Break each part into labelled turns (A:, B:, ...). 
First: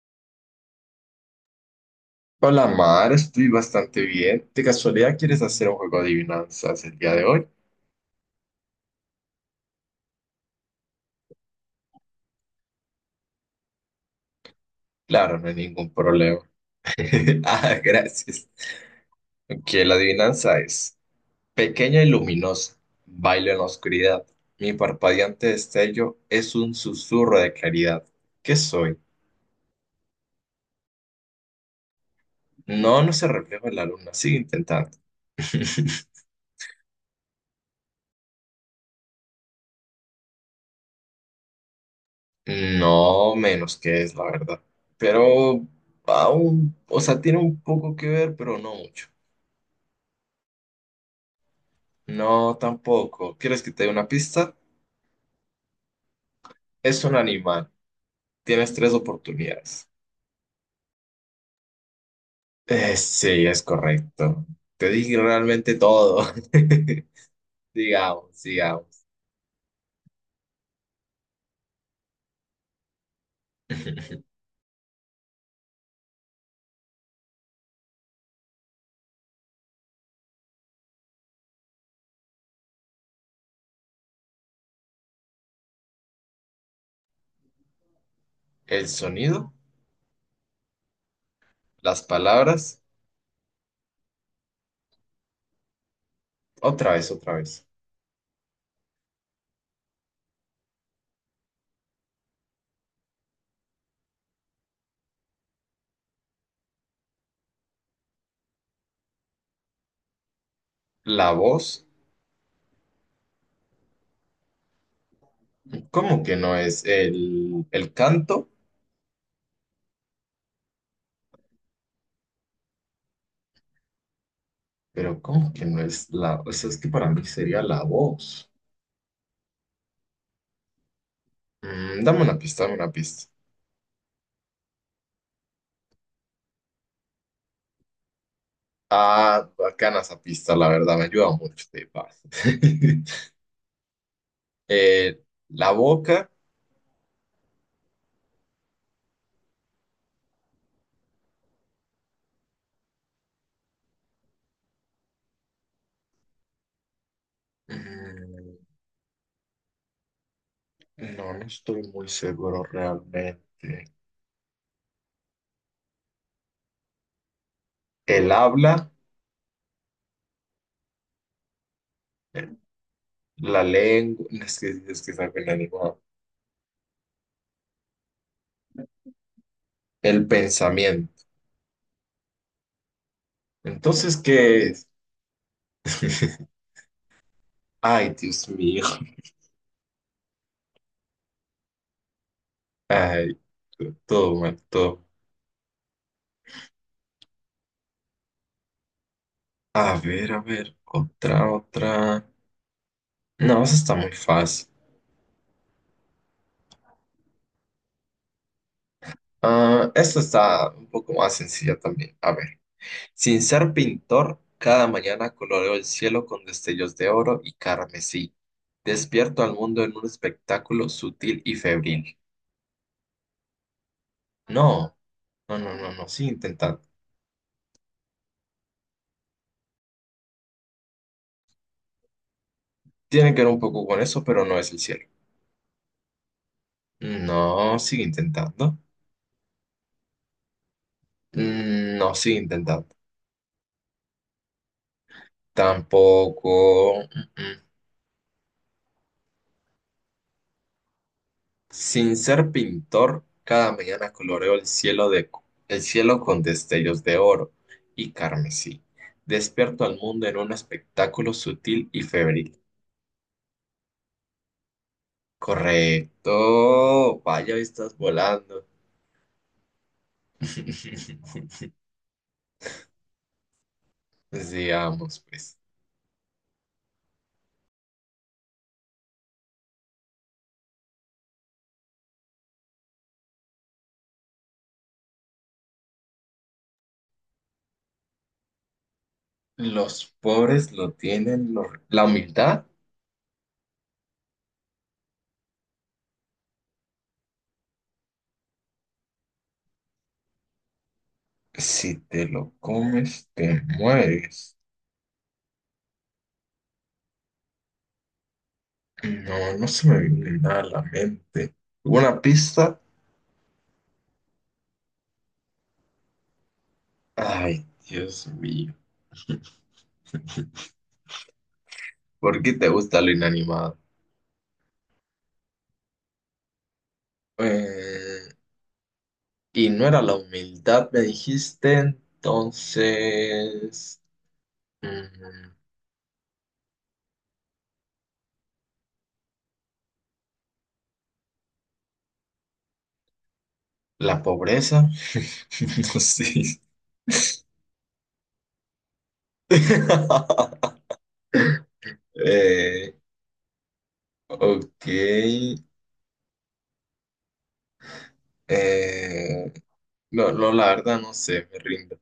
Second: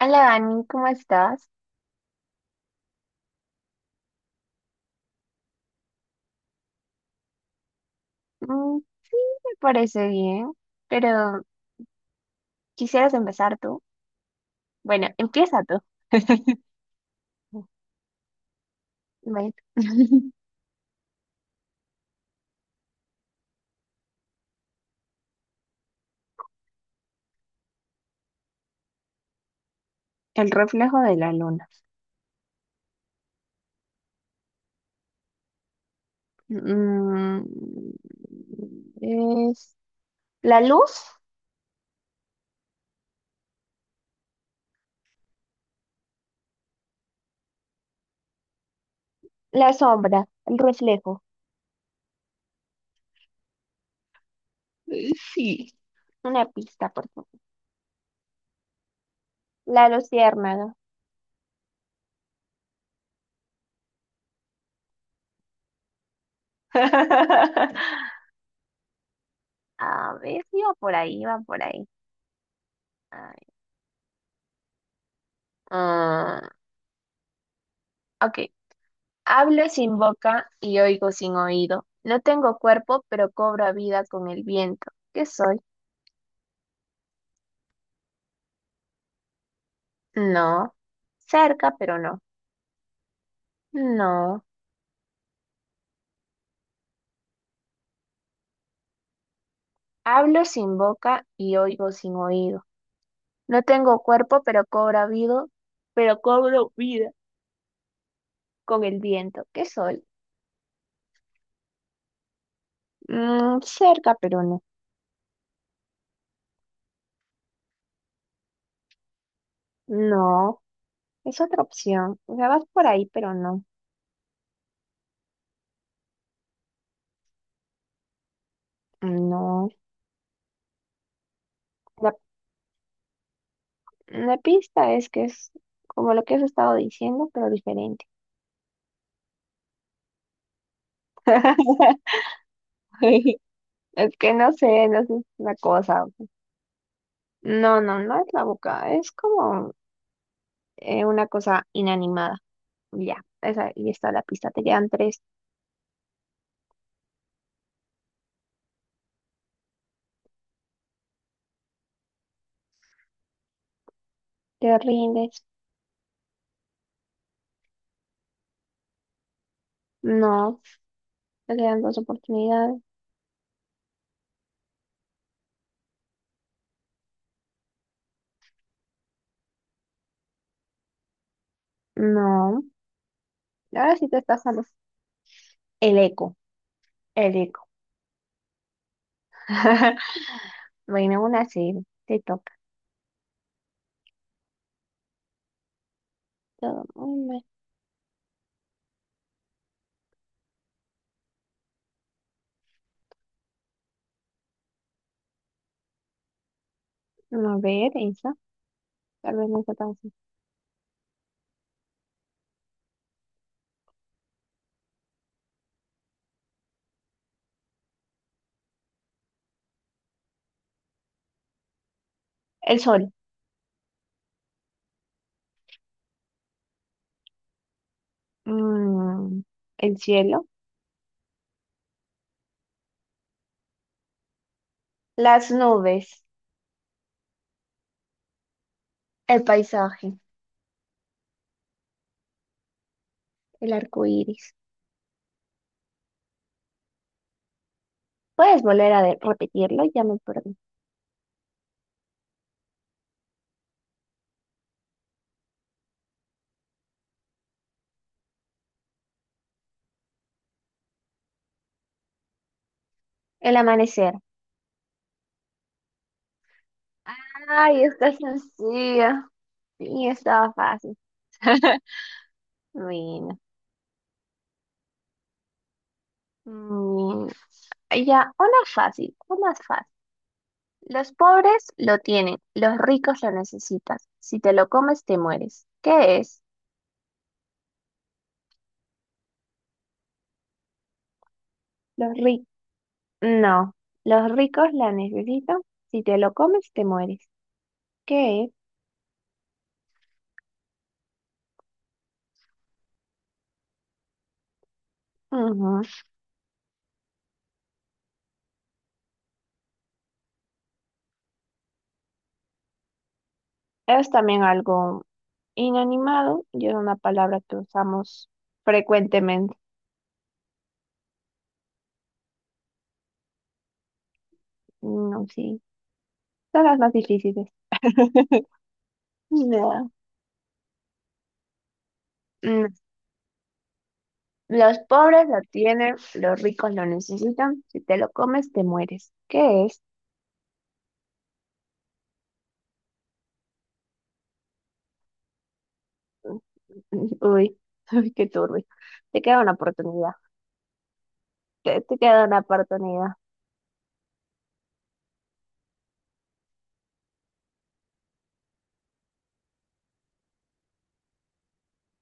A: Hola Dani, ¿cómo estás?
B: Hola Mar, estoy bastante bien. ¿De casualidad quieres hacer un juego de adivinanzas el día de hoy?
A: Sí, me parece bien, pero ¿quisieras empezar tú? Bueno,
B: Claro, no hay
A: empieza tú.
B: ningún problema. Ah, gracias.
A: Bueno.
B: Que la adivinanza es pequeña y luminosa, bailo en la oscuridad. Mi parpadeante destello es un susurro de claridad. ¿Qué soy?
A: El reflejo de la luna.
B: No, no se refleja en la luna, sigue intentando.
A: Mm, es la luz,
B: No menos que es, la verdad. Pero aún, o sea, tiene un poco que ver, pero no mucho.
A: la sombra, el reflejo.
B: No, tampoco. ¿Quieres que te dé una pista?
A: Sí. Una pista,
B: Es
A: por
B: un
A: favor.
B: animal. Tienes tres
A: La
B: oportunidades.
A: luciérnaga.
B: Sí, es correcto. Te dije realmente todo. Digamos, sigamos.
A: A ver, iba por ahí, iba por ahí. Ay, ah, ok, hablo sin boca y oigo sin oído. No tengo cuerpo, pero cobro vida con el viento. ¿Qué soy?
B: El sonido,
A: No. Cerca, pero
B: las
A: no.
B: palabras,
A: No.
B: otra vez, otra vez.
A: Hablo sin boca y oigo sin oído. No tengo cuerpo, pero cobro vida con el viento. ¿Qué soy?
B: La voz,
A: Cerca, pero no.
B: ¿cómo que no es el canto?
A: No. Es otra opción. O sea, vas por ahí, pero no.
B: Pero ¿cómo que no es la... O sea, es que para mí sería la voz.
A: No.
B: Mm,
A: La,
B: dame una pista, dame una pista.
A: la pista es que es como lo que has estado diciendo, pero diferente.
B: Ah, bacana esa pista, la verdad, me ayuda mucho, te paso.
A: Es que no sé, no sé,
B: Eh,
A: es una
B: la
A: cosa.
B: boca,
A: No, no, no es la boca, es como una cosa inanimada. Ya, esa, y está la pista, te quedan tres,
B: mm, no, no estoy muy seguro realmente.
A: te rindes.
B: El habla,
A: No, te quedan dos
B: eh,
A: oportunidades.
B: la lengua, es que es algo inanimado. El pensamiento.
A: No, ahora sí
B: Entonces,
A: te estás dando
B: ¿qué es?
A: el eco, el eco.
B: Ay, Dios mío.
A: Bueno, una sí, te toca.
B: Ay, todo mal, todo.
A: Todo muy mal.
B: A ver, otra, otra. No, esa está muy fácil.
A: No, a ver, esa, tal vez no está
B: Ah,
A: tan fácil.
B: esta está un poco más sencilla también. A ver. Sin ser pintor, cada mañana coloreo el cielo con destellos de oro y carmesí. Despierto al mundo en un espectáculo sutil y febril.
A: El sol,
B: No, no, no, no, no, sigue intentando.
A: mm, el cielo,
B: Tiene que ver un poco con eso, pero no es el cielo.
A: las nubes,
B: No, sigue intentando.
A: el paisaje,
B: Mm, no, sigue intentando.
A: el arco iris.
B: Tampoco. Mm, mm.
A: Puedes volver a repetirlo, ya me perdí.
B: Sin ser pintor, cada mañana coloreo el cielo con destellos de oro y carmesí. Despierto al mundo en un espectáculo sutil y febril.
A: El amanecer.
B: Correcto. Vaya,
A: Ay,
B: estás
A: está
B: volando.
A: sencilla. Sí, estaba fácil. Bueno,
B: Digamos, pues,
A: mm, ya, una fácil, una fácil. Los pobres lo tienen, los ricos lo necesitan. Si te lo comes, te mueres. ¿Qué es?
B: los pobres lo tienen, la
A: Los ricos.
B: humildad,
A: No, los ricos la necesitan. Si te lo comes, te mueres. ¿Qué es?
B: si te lo comes, te mueres.
A: Ujú.
B: No, no se me viene nada a la mente. ¿Una pista?
A: Es también algo inanimado y es una palabra que
B: Ay, Dios
A: usamos
B: mío.
A: frecuentemente.
B: ¿Por qué te gusta lo inanimado?
A: No, sí, son las más difíciles.
B: Eh, y no
A: No.
B: era la humildad, me dijiste,
A: Mm.
B: entonces...
A: Los pobres lo
B: mm,
A: tienen, los ricos lo necesitan. Si te lo comes, te mueres. ¿Qué es?
B: la pobreza, no sé.
A: Uy, uy, qué turbio. Te queda una oportunidad. Te queda una
B: Eh,
A: oportunidad.
B: ok. eh, no, no, la verdad no sé, me rindo.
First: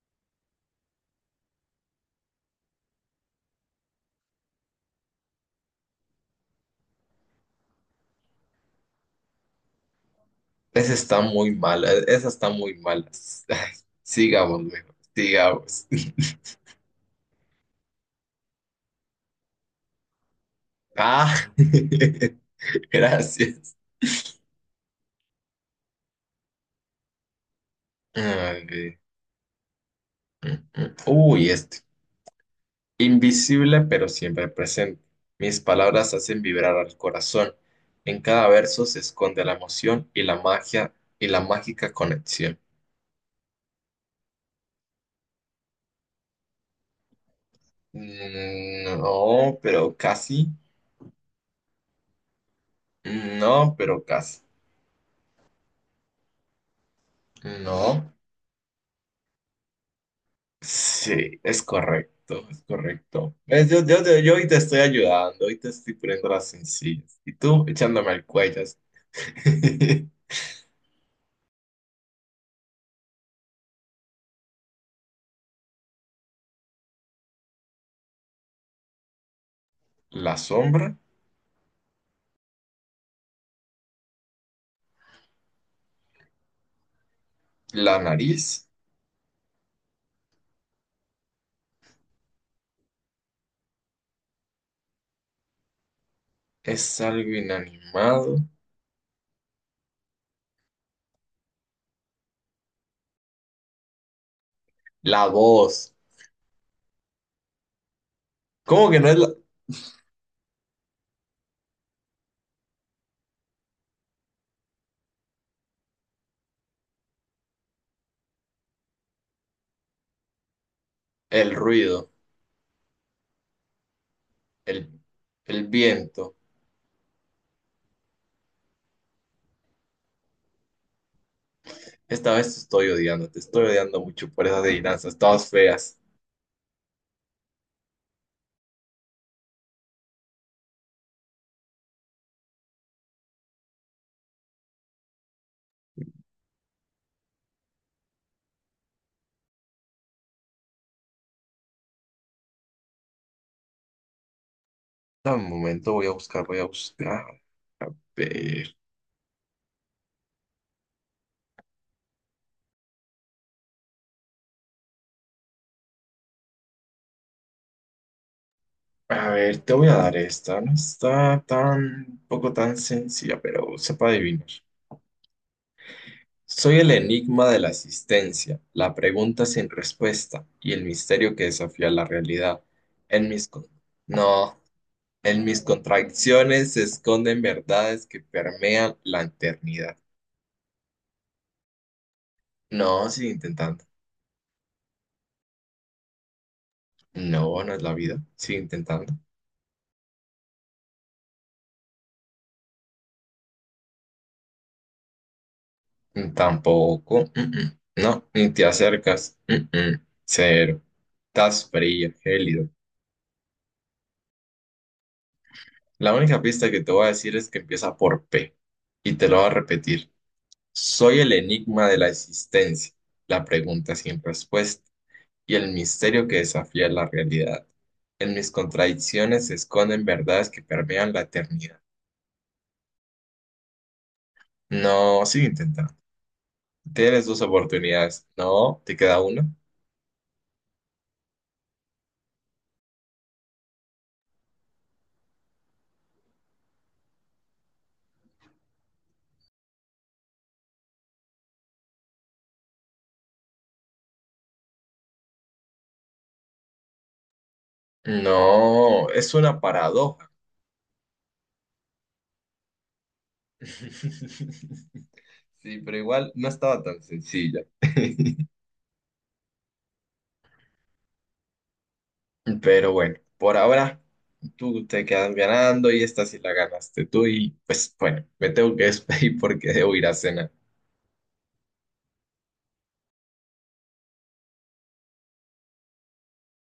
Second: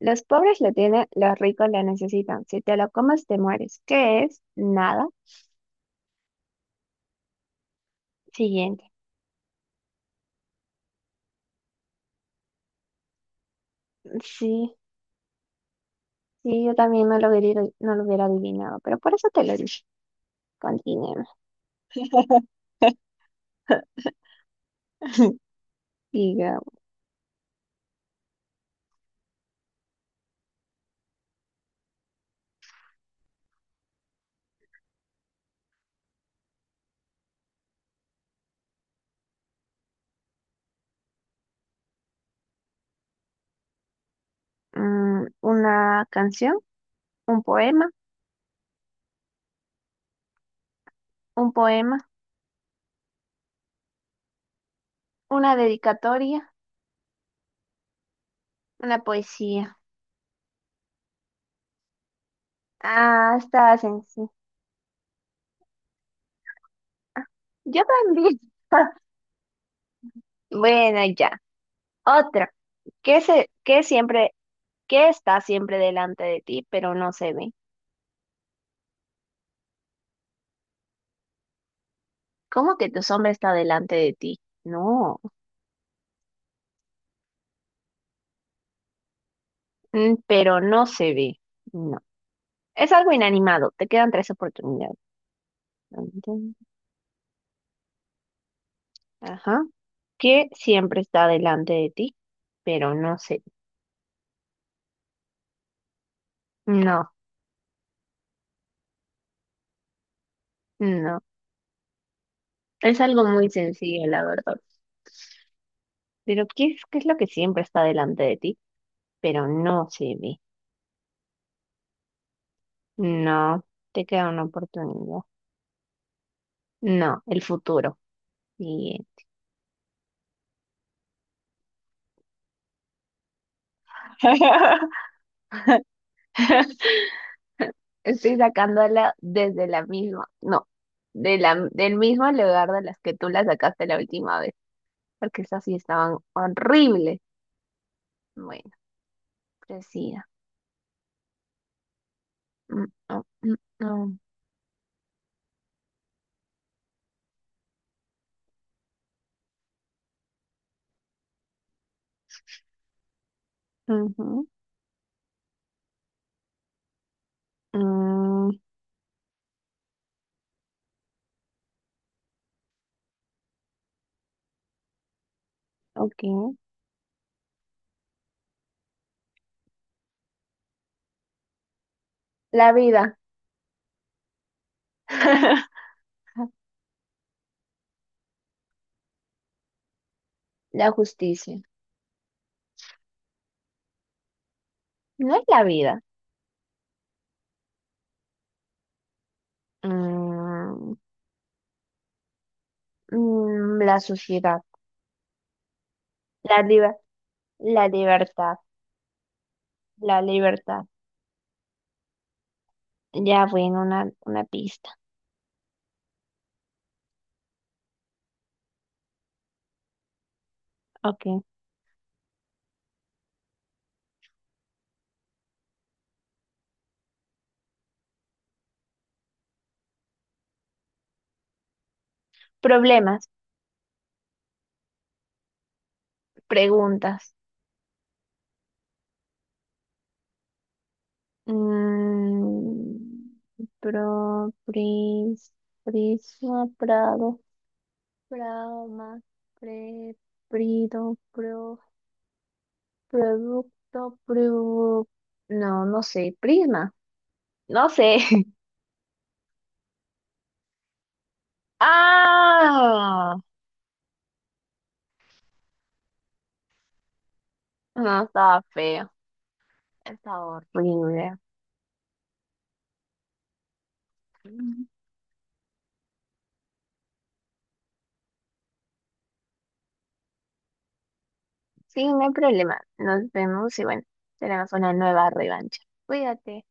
A: Los pobres lo tienen, los ricos lo necesitan. Si te lo comes, te mueres. ¿Qué es? Nada. Siguiente.
B: Esa está muy mala, esa está muy mala. Ay, sigamos,
A: Sí,
B: mejor, sigamos.
A: sí, yo también no lo hubiera, no lo hubiera adivinado, pero por eso te lo dije. Continuemos.
B: Ah, gracias.
A: Diga,
B: Ay, mm, mm. Uy, este. Invisible pero siempre presente. Mis palabras hacen vibrar al corazón. En cada verso se esconde la emoción y la magia y la mágica conexión.
A: una canción. Un poema,
B: Mm, no, pero casi.
A: un poema,
B: No, pero casi.
A: una dedicatoria,
B: No.
A: una poesía.
B: Sí, es correcto, es correcto.
A: Ah,
B: ¿Ves?
A: estaba
B: Yo, yo, yo,
A: sencillo.
B: yo hoy te estoy ayudando, hoy te estoy poniendo las sencillas. Y tú
A: Yo
B: echándome al
A: también.
B: cuello.
A: Bueno, ya. Otra. ¿Qué se, qué siempre, ¿qué está siempre delante de ti, pero no se ve?
B: La sombra,
A: ¿Cómo que tu sombra está delante de ti? No.
B: la nariz,
A: Pero no se ve. No. Es algo inanimado. Te quedan tres oportunidades. Dun, dun.
B: es algo inanimado.
A: Ajá. ¿Qué siempre está delante de ti, pero no se ve?
B: La voz.
A: No,
B: ¿Cómo que no es la-
A: no. Es algo muy sencillo, la verdad. Pero qué es lo que siempre está delante de ti? Pero no, Jimmy.
B: el ruido?
A: No, te queda una
B: El,
A: oportunidad.
B: el viento.
A: No, el futuro. Bien.
B: Esta vez te estoy odiando mucho por esas adivinanzas, todas feas.
A: Estoy sacándola desde la misma, no, de la, del mismo lugar de las que tú la sacaste la última vez, porque esas sí estaban horribles. Bueno, presida. Mm, mm, mm,
B: Dame un momento, voy a buscar, voy a buscar. Ver,
A: mm. Ujú. Mm,
B: a ver, te voy a dar esta. No está tan, poco tan sencilla, pero sepa adivinar.
A: ok.
B: Soy el enigma de la existencia, la pregunta sin respuesta y el misterio que desafía la realidad.
A: La vida.
B: En mis... no. En mis contradicciones se esconden verdades que permean la eternidad.
A: La justicia.
B: No, sigue intentando.
A: No es la vida.
B: No, no es la vida. Sigue intentando.
A: Mm, la sociedad,
B: Mm,
A: la liber-
B: tampoco. Mm, mm.
A: la
B: No, ni
A: libertad,
B: te acercas. Mm, mm.
A: la
B: Cero.
A: libertad.
B: Estás frío, gélido.
A: Ya, bueno, una pista.
B: La única pista que te voy a decir es que empieza por P. Y te lo voy a repetir. Soy
A: Ok.
B: el enigma de la existencia. La pregunta sin respuesta y el misterio que desafía la realidad. En mis contradicciones se esconden verdades que permean la eternidad.
A: Problemas,
B: No, sigue intentando. Tienes
A: preguntas.
B: 2 oportunidades. No, te queda una.
A: Mm, pro, pris, prisma, prado, prama, pre, prido, pro, producto, pru. No, no sé, prisma. No sé.
B: No, es una paradoja.
A: Ah,
B: Sí, pero igual no estaba tan sencilla.
A: no, estaba feo. Estaba horrible.
B: Pero bueno, por ahora tú te quedas ganando y esta sí la ganaste tú y pues bueno, me tengo que despedir porque debo ir a cenar.
A: Sí, no hay problema. Nos vemos y bueno, tenemos una nueva revancha. Cuídate.